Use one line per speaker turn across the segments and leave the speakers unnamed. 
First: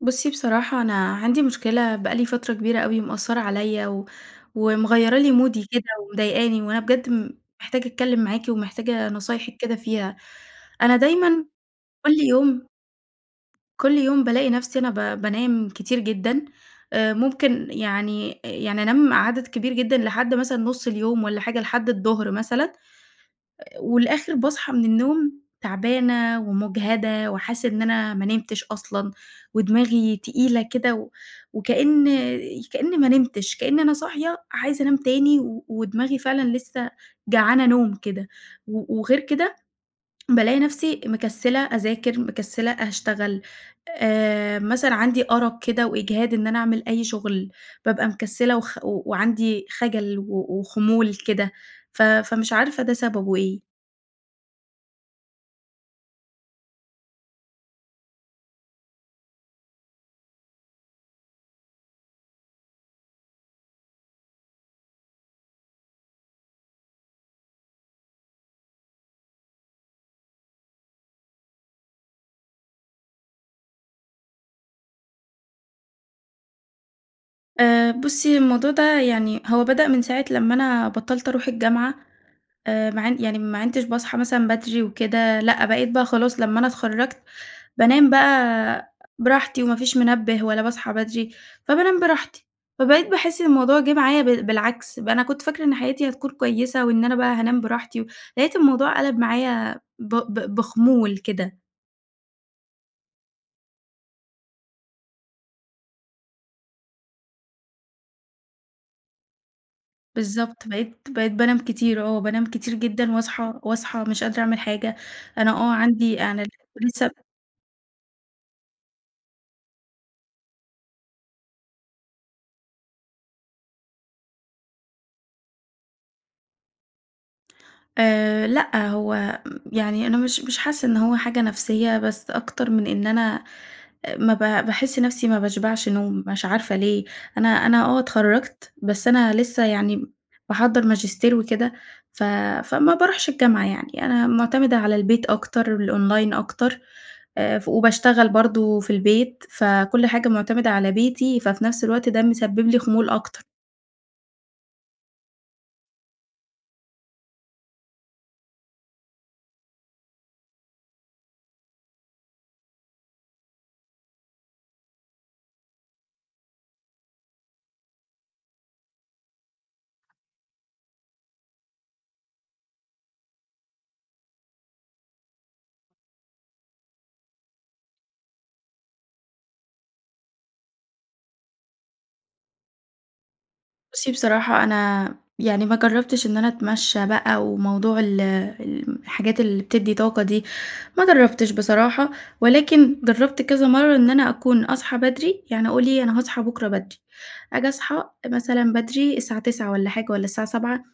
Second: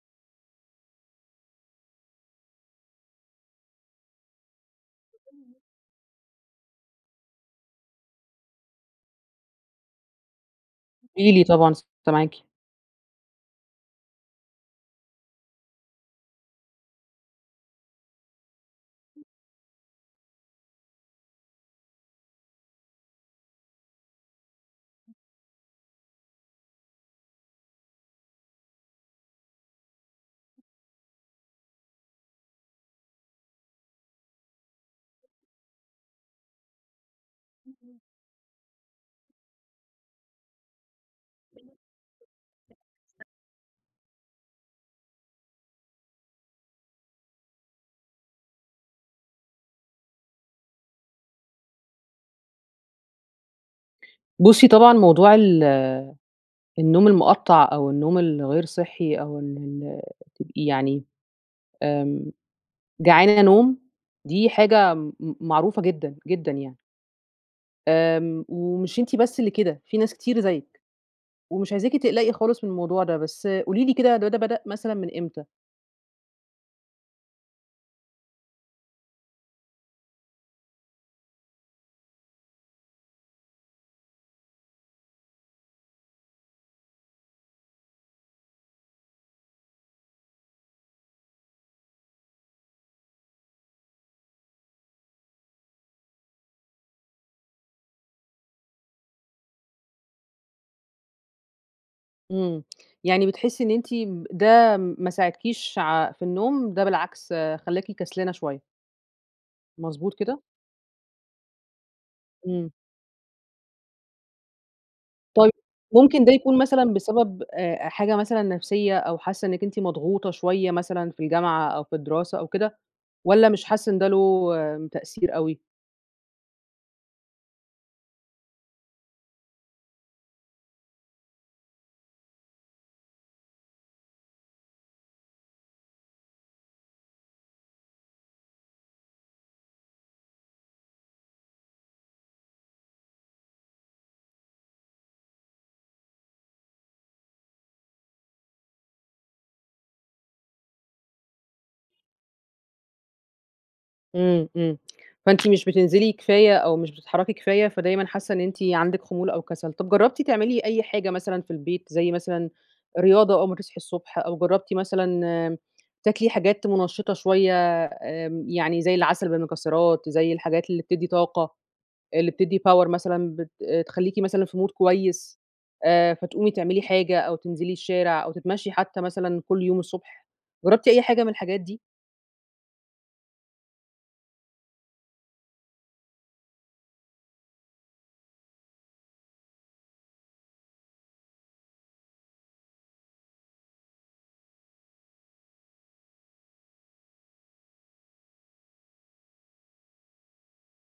بُصّي بصراحة أنا عندي مشكلة بقى لي فترة كبيرة أوي مأثّرة عليَّ و ومغيرة لي مودي كده ومضايقاني، وأنا بجد م محتاجة أتكلم معاكِ ومحتاجة نصايحِك كده فيها، أنا
قولي لي
دايمًا
طبعًا س
كل
سامعاكي.
يوم كل يوم بالاقي نفسي أنا ب بانام كتير جدًا، آآ ممكن يعني يعني أنام
امم.
عدد كبير جدًا لحد مثلًا نُص اليوم والّا حاجة، لحد الضهر مثلًا، والآخر باصحى من النوم تعبانة ومجهدة وحاسّة إن أنا ما نمتش أصلًا، ودماغي تقيلة كده و وكأن كأني ما نمتش، كأن أنا صاحية عايزة انام تاني و ودماغي فعلًا لسه جعانة نوم كده، و وغير كده بالاقي نفسي مكسلة أذاكر، مكسلة أشتغل، آآ مثلًا عندي أرق كده وإجهاد إن أنا أعمل أي شغل، بابقي مكسلة وخ و وعندي خجل و وخمول كده، ف فمش عارفة ده سببه إيه.
بُصّي طبعًا موضوع ال النوم المقطّع أو النوم الغير صحي أو ال ال يعني آمم جعانة نوم، دي حاجة م معروفة جدًا جدًا يعني. آمم ومش أنتِ بس اللي كده، في ناس كتير زيِّك ومش عايزاكِ تقلقي خالص من الموضوع ده، بس قولي لي كده الموضوع ده بدأ مثلًا من إمتى؟
آآ بُصّي الموضوع ده يعني هو بدأ من ساعة لما أنا بطّلت اروح الجامعة، آآ ما عن يعني ما عنتش باصحى مثلًا بدري وكده، لأ بقيت بقى خلاص لما أنا اتخرّجت بانام بقى براحتي، وما فيش منبة ولا باصحى بدري، فبانام براحتي، فبقيت باحس إن الموضوع جه معايا بال بالعكس، بقى أنا كنت فاكرة إن حياتي هتكون كويسة وإن أنا بقى هانام براحتي، لقيت الموضوع قَلَب معايا ب ب بخُمول كده.
إمم يعني بتحسي إن أنتِ م ده ما ساعدكيش ع في النوم ده بالعكس خلّاكِ كسلانة شوية؟ مضبوط كده؟
بالضبط، بقيت بقيت بانام كتير، آه بانام
إمم.
كتير جدًا، وأصحى وأصحى مش قادرة اعمل حاجة، أنا
طيب،
آه عندي.
ممكن ده يكون مثلًا
[unintelligible]
بسبب آآ آآ حاجة مثلًا نفسيّة، أو حاسّة إنِّك أنتِ مضغوطة شوية مثلًا في الجامعة أو في الدراسة أو كده، والّا مش حاسّة إن ده له تأثير أوي؟
آآ لأ هو م يعني أنا مش مش حاسّة إن هو حاجة نفسيّة، بس أكتر من إن أنا آآ ما ب باحس نفسي ما باشبعش نوم مش عارفة ليه؟ أنا أنا آه اتخرّجت، بس أنا لسه يعني باحضّر ماجستير وكده ف فما باروحش الجامعة، يعني أنا معتمدة على البيت أكتر والأونلاين أكتر، آآ ف وباشتغل برضه في البيت، فكل حاجة معتمدة على بيتي، ففي نفس الوقت ده مسبب لي خُمول أكتر.
إمم، إمم، فأنتِ مش بتنزلي كفاية أو مش بتتحركي كفاية، فدايمًا حاسة إن أنتِ عندِك خمول أو كسل، طب جربتِ تعملي أي حاجة مثلًا في البيت، زي مثلًا رياضة أول ما تصحي الصبح، أو جربتِ مثلًا امم تاكلي حاجات منشطة شوية آمم يعني زي العسل بالمكسرات، زي الحاجات اللي بتدي طاقة، اللي بتدي power، مثلًا بت تخليكِ مثلًا في mood كويس، آآ فتقومي تعملي حاجة أو تنزلي الشارع، أو تتمشي حتي مثلًا كل يوم الصبح، جربتِ أي حاجة من الحاجات دي؟
بُصي بصراحة أنا يعني ما جربتش إن أنا أتمشي بقي، وموضوع ال الحاجات اللي بتدي طاقة دي ما جربتش بصراحة، ولكن جربت كذا مرة إن أنا أكون أصحي بدري، يعني أقول إيه أنا هاصحى بكرة بدري، آجي أصحى مثلًا بدري الساعة 09:00 والّا حاجة، والّا الساعة 07:00،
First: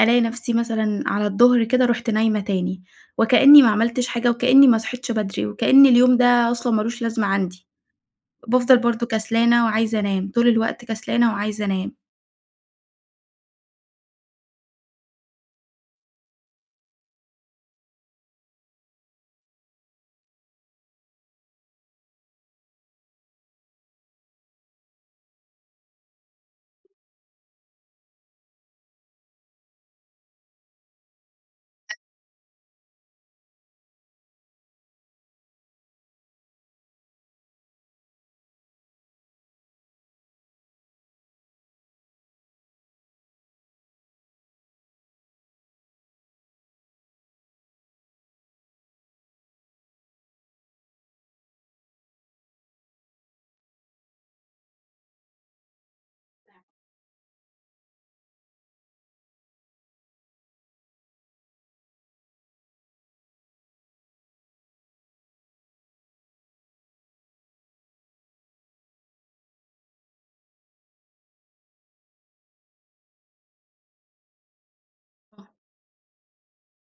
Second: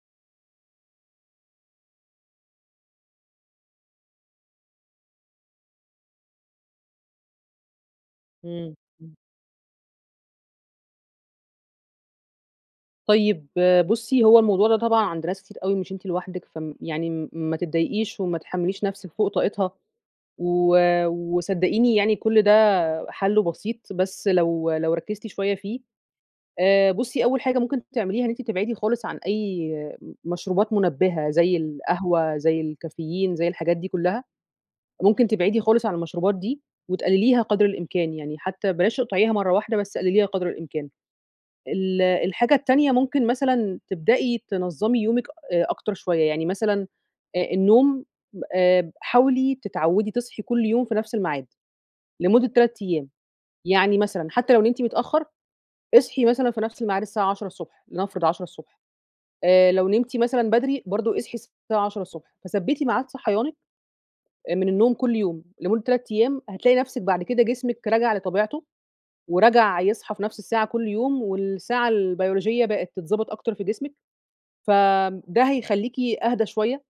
ألاقي نفسي مثلًا على الضهر كده رُحت نايمة تاني، وكأني ما عملتش حاجة، وكأني ماصحيتش بدري، وكأن اليوم ده أصلًا ما لوش لازمة عندي،
إمم
بافضل برضه
[unintelligible]
كسلانة وعايزة أنام طول الوقت كسلانة وعايزة أنام.
طيب بُصي هو الموضوع ده طبعًا عند ناس كتير أوي، مش أنتِ لوحدِك فم يعني ما تضّايقيش وما تحمليش نفسِك فوق طاقتها، و وصدّقيني يعني كل ده حله بسيط بس لو لو ركّزتِ شوية فيه. آآ بُصي أول حاجة ممكن تعمليها إن أنتِ تبعدي خالص عن أي مشروبات منبهة زي القهوة، زي الكافيين، زي الحاجات دي كلها، ممكن تبعدي خالص عن المشروبات دي وتقلليها قدر الإمكان، يعني حتى بلاش تقطعيها مرة واحدة، بس قلليها قدر الإمكان. ال الحاجة التانية ممكن مثلًا تبدئي تنظّمي يومِك أ أكتر شوية، يعني مثلًا آآ النوم آآ حاولي تتعودي تصحي كل يوم في نفس المعاد لمدة 3 أيام، يعني مثلًا حتى لو نمتِ متأخر، اصحي مثلًا في
[unintelligible]
نفس المعاد الساعة 10:00ص، لنفرض 10:00ص، آآ لو نمتِ مثلًا بدري برضه اصحي الساعة 10:00ص، فثبتي معاد صحيانك من النوم كل يوم لمدة 3 أيام، هتلاقي نفسِك بعد كده جسمِك رجع لطبيعته ورجع يصحي في نفس الساعة كل يوم، والساعة البيولوجية بقت تتضبّط أكتر في جسمِك، فده
[unintelligible]
هيخليكِ أهدى شوية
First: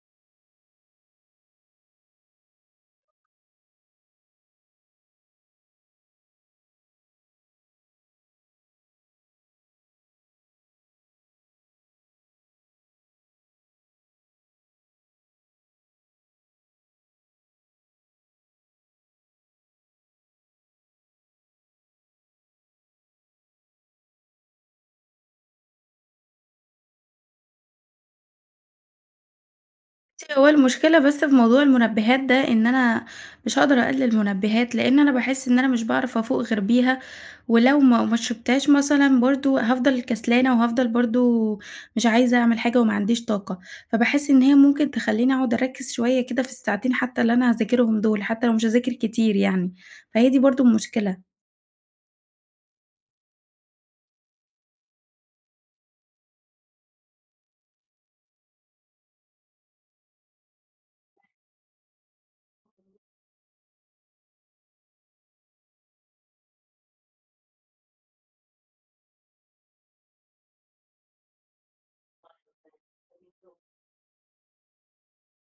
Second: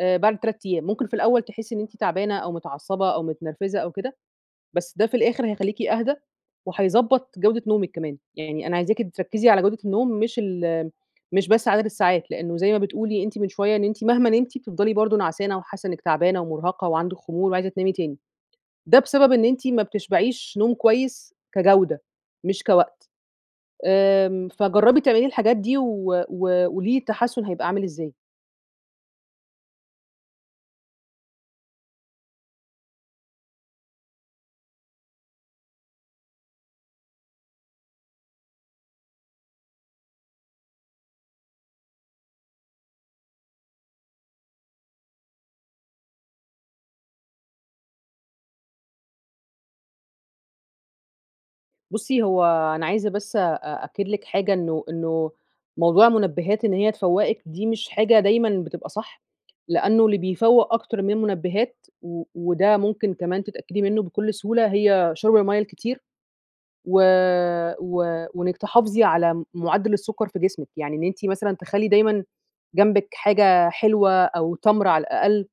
بعد 3 أيام، ممكن في الأول تحسّي إن أنتِ تعبانة أو متعصبة أو متنرفزة أو كده، بس ده في الآخر هيخليكِ أهدي وهيضبّط جودة نومِك كمان. يعني أنا عايزاكِ تركّزي على جودة النوم مش ال مش بس عدد الساعات، لأنه زي ما بتقولي أنتِ من شوية، إن أنتِ مهما نمتِ بتفضلي برضه نعسانة، وحاسة إنِّك تعبانة ومرهقة وعندِك خمول وعايزة تنامي تاني، ده بسبب إن أنتِ ما بتشبعيش نوم كويس كجودة مش كوقت، آمم فجربي تعملي الحاجات دي و وقولي لي التحسن هيبقي عامل إزاي.
بُصّي، هو المشكلة بس في موضوع المنبهات ده، إن أنا مش هاقدر أقلل منبهات، لإن أنا باحس إن أنا مش باعرف أفوق غير بيها. ولو ما ما شربتهاش مثلًا برضه، هافضل كسلانة، وهافضل برضه مش عايزة أعمل حاجة، وما عنديش طاقة. فباحس إن هي ممكن تخلّيني أقعد أركّز شوية كده في الساعتين حتى اللي أنا هاذاكرهم دول، حتى لو مش هاذاكر كتير يعني. فهي دي برضه المشكلة.
بُصّي، هو أنا عايزة بس أأكد لِك حاجة، إنه إنه موضوع المنبهات إن هي تفوّقِك دي مش حاجة دايمًا بتبقى صح، لأنه اللي بيفوّق أكتر من منبهات و وده ممكن كمان تتأكدي منه بكل سهولة، هي شُرب المَيّة الكتير. و و وإنِّك تحافظي على مُ معدّل السكر في جسمِك. يعني إن أنتِ مثلًا تخلّي دايمًا جنبِك حاجة حلوة، أو تَمْر على الأقل،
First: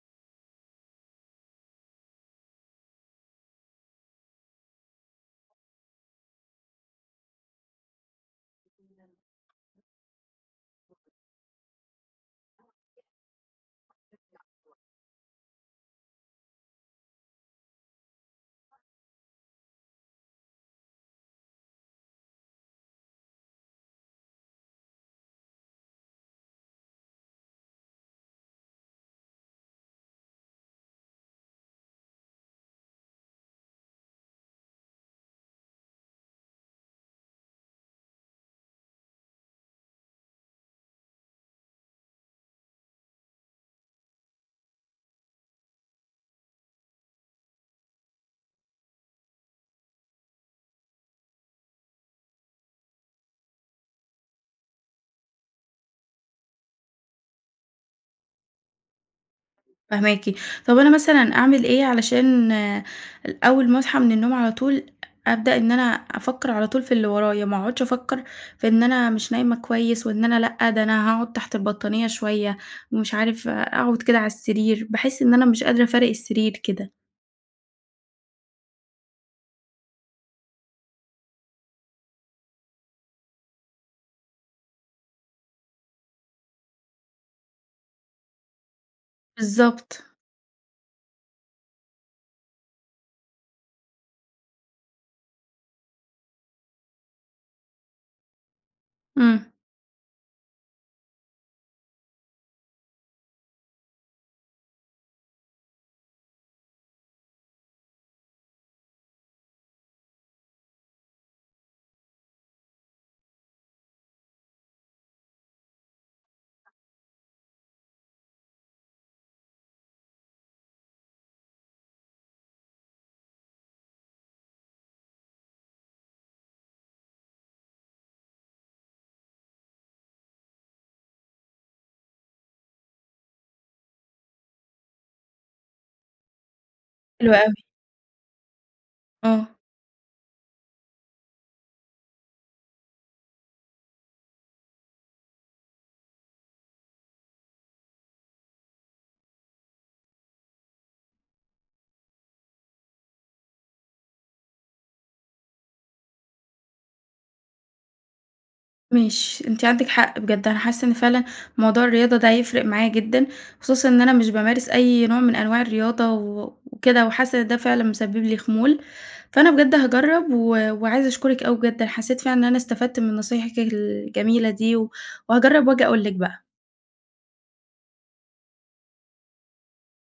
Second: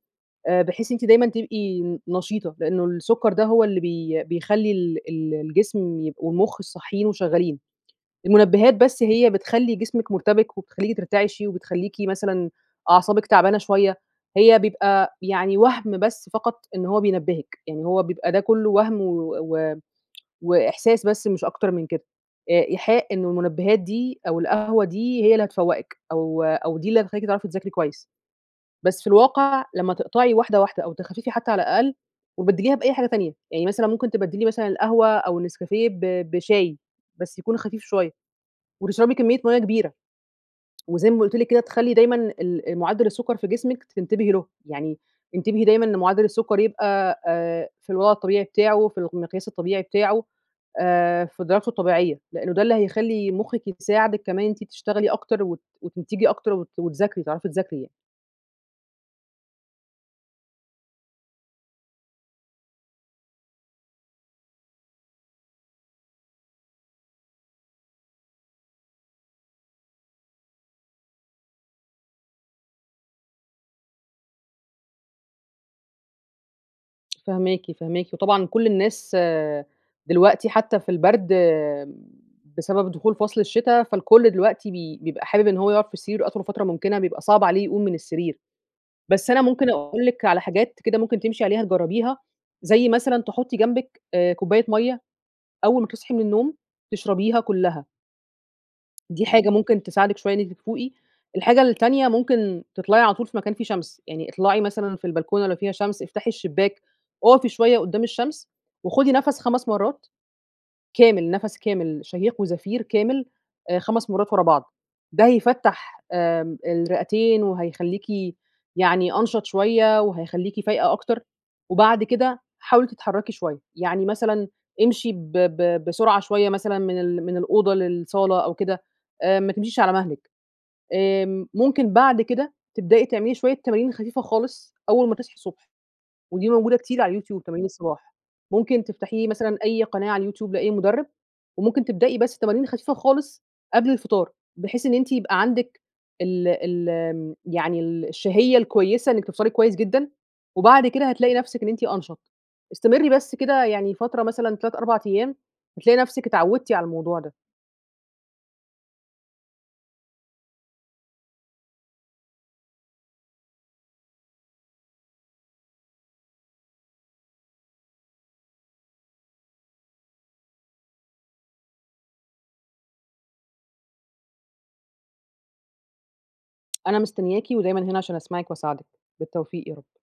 آآ بحيث إن أنتِ دايمًا تبقي ن نشيطة. لإنه السكر ده هو اللي بي بيخلّي ال ال الجسم يبق والمخ الصاحيين، وشغّالين. المنبهات بس هي بتخلّي جسمِك مرتبك، وبتخلّيكِ ترتعشي، وبتخلّيكِ مثلًا أعصابِك تعبانة شوية. هي بيبقى يعني وهْم بس فقط إن هو بينبّهِك. إن هو بيبقى ده كله وهم و و وإحساس بس مش أكتر من كده. آآ إيحاء إن المنبهات دي، أو القهوة دي، هي اللي هتفوّقِك، أو أو دي اللي هتخلّيكِ تعرفي تذاكري كويس. بس في الواقع لما تقطعي واحدة واحدة، أو تخففي حتى على الأقل، وتبدّليها بأي حاجة تانية. يعني مثلًا ممكن تبدّلي مثلًا القهوة، أو النسكافيه، ب بشاي، بس يكون خفيف شوية. وتشربي كمّية مَيّة كبيرة. وزي ما قُلت لِك كده، تخلّي دايمًا ال مُعدّل السكر في جسمِك تنتبهي له. يعني انتبهي دايمًا لمُعدّل السكر يبقى آآ في الوضع الطبيعي بتاعه، في الق المقياس الطبيعي بتاعه. آآ في درجته الطبيعية، لإنه ده اللي هيخلّي مُخِّك يساعدِك كمان إن أنتِ تشتغلي أكتر، وت وتنتجي أكتر، وت وتذاكري، وتعرفي تذاكري يعني.
فاهماكِ. طب أنا مثلًا أعمل إيه علشان أول ما أصحى من النوم على طول أبدأ إن أنا أفَكّر على طول في اللي ورايَا، ما أقعدش أفَكّر في إن أنا مش نايمة كويس، وإن أنا لأ ده أنا هاقعُد تحت البطانية شوية ومش عارف أقعد كده على السرير، باحس إن أنا مش قادرة أفارق السرير كده؟
فاهماكِ، فاهماكِ، وطبعًا كل الناس دلوقتي حتى في البرد بسبب دخول فصل الشتا، فالكل دلوقتي ب بيبقى حابب إن هو يقعد في سريره أطول فترة ممكنة، بيبقى صعب عليه يقوم من السرير، بس أنا ممكن
بالضبط.
أقول لِك على حاجات كده ممكن تمشي عليها تجَرّبيها، زي مثلًا تحُطّي جنبك آآ كُوبّاية مَيّة أول ما تصحي من النوم تشربيها كلها. دي حاجة
امم.
ممكن تساعدِك شوية إن أنتِ تفوقي، الحاجة التانية ممكن تطلعي على طول في مكان فيه شمس، يعني اطلعي مثلًا في البلكونة لو فيها شمس، افتحي الشباك، أُقفي شوية قُدّام الشمس وخدي نفس 5 مرّات، كامل نفس كامل شهيق وزفير كامل آآ 5 مرّات ورا بعض، ده هيفَتّح آمم
[unintelligible]
الرئتين وهيخليكِ يعني أنشط شوية، وهيخليكِ فايقة أكتر، وبعد كده حاولي تتحركي شوية، يعني مثلًا امشي ب ب بسرعة شوية مثلًا من ال من الأوضة للصالة أو كده، آآ ما تمشيش على مهلِك، آمم، ممكن بعد كده تبدئي تعملي شوية تمارين خفيفة خالص أول ما تصحي الصبح، ودي موجودة كتير على
حلو
اليوتيوب،
اوي.
تمارين الصباح، ممكن تفتحي
آه.
مثلًا أي قناة على اليوتيوب لأي مدرب، وممكن تبدئي بس تمارين خفيفة خالص قبل الفطار، بحيث إن أنتِ يبقى عندِك ال ال يعني ال الشهية الكويِّسة إنِّك تفطري كويس جدًا، وبعد كده هتلاقي نَفْسِك إن أنتِ أنْشَط. استمري بس كده يعني فترة مثلًا 3، 4 أيام، هتلاقي نفسِك اتعودتِ على الموضوع ده.
ماشي. أنتِ عندِك حق بجد، أنا حاسة إن فعلًا موضوع الرياضة ده هيفرق معايا جدًا، خصوصًا إن أنا مش بامارس أي نوع من أنواع الرياضة و وكده، وحاسة إن ده فعلًا مسبب لي خمول، فأنا بجد هاجرب و وعايزة أشكرِك أوي بجد، أنا حسّيت فعلًا إن أنا استفدت من نصايحِك الجميلة دي و وهاجرّب وآجي أقول لِك بقى.
أنا مستنياكِ ودايمًا هنا عشان أسمعِك وأساعدِك. بالتوفيق يا رب.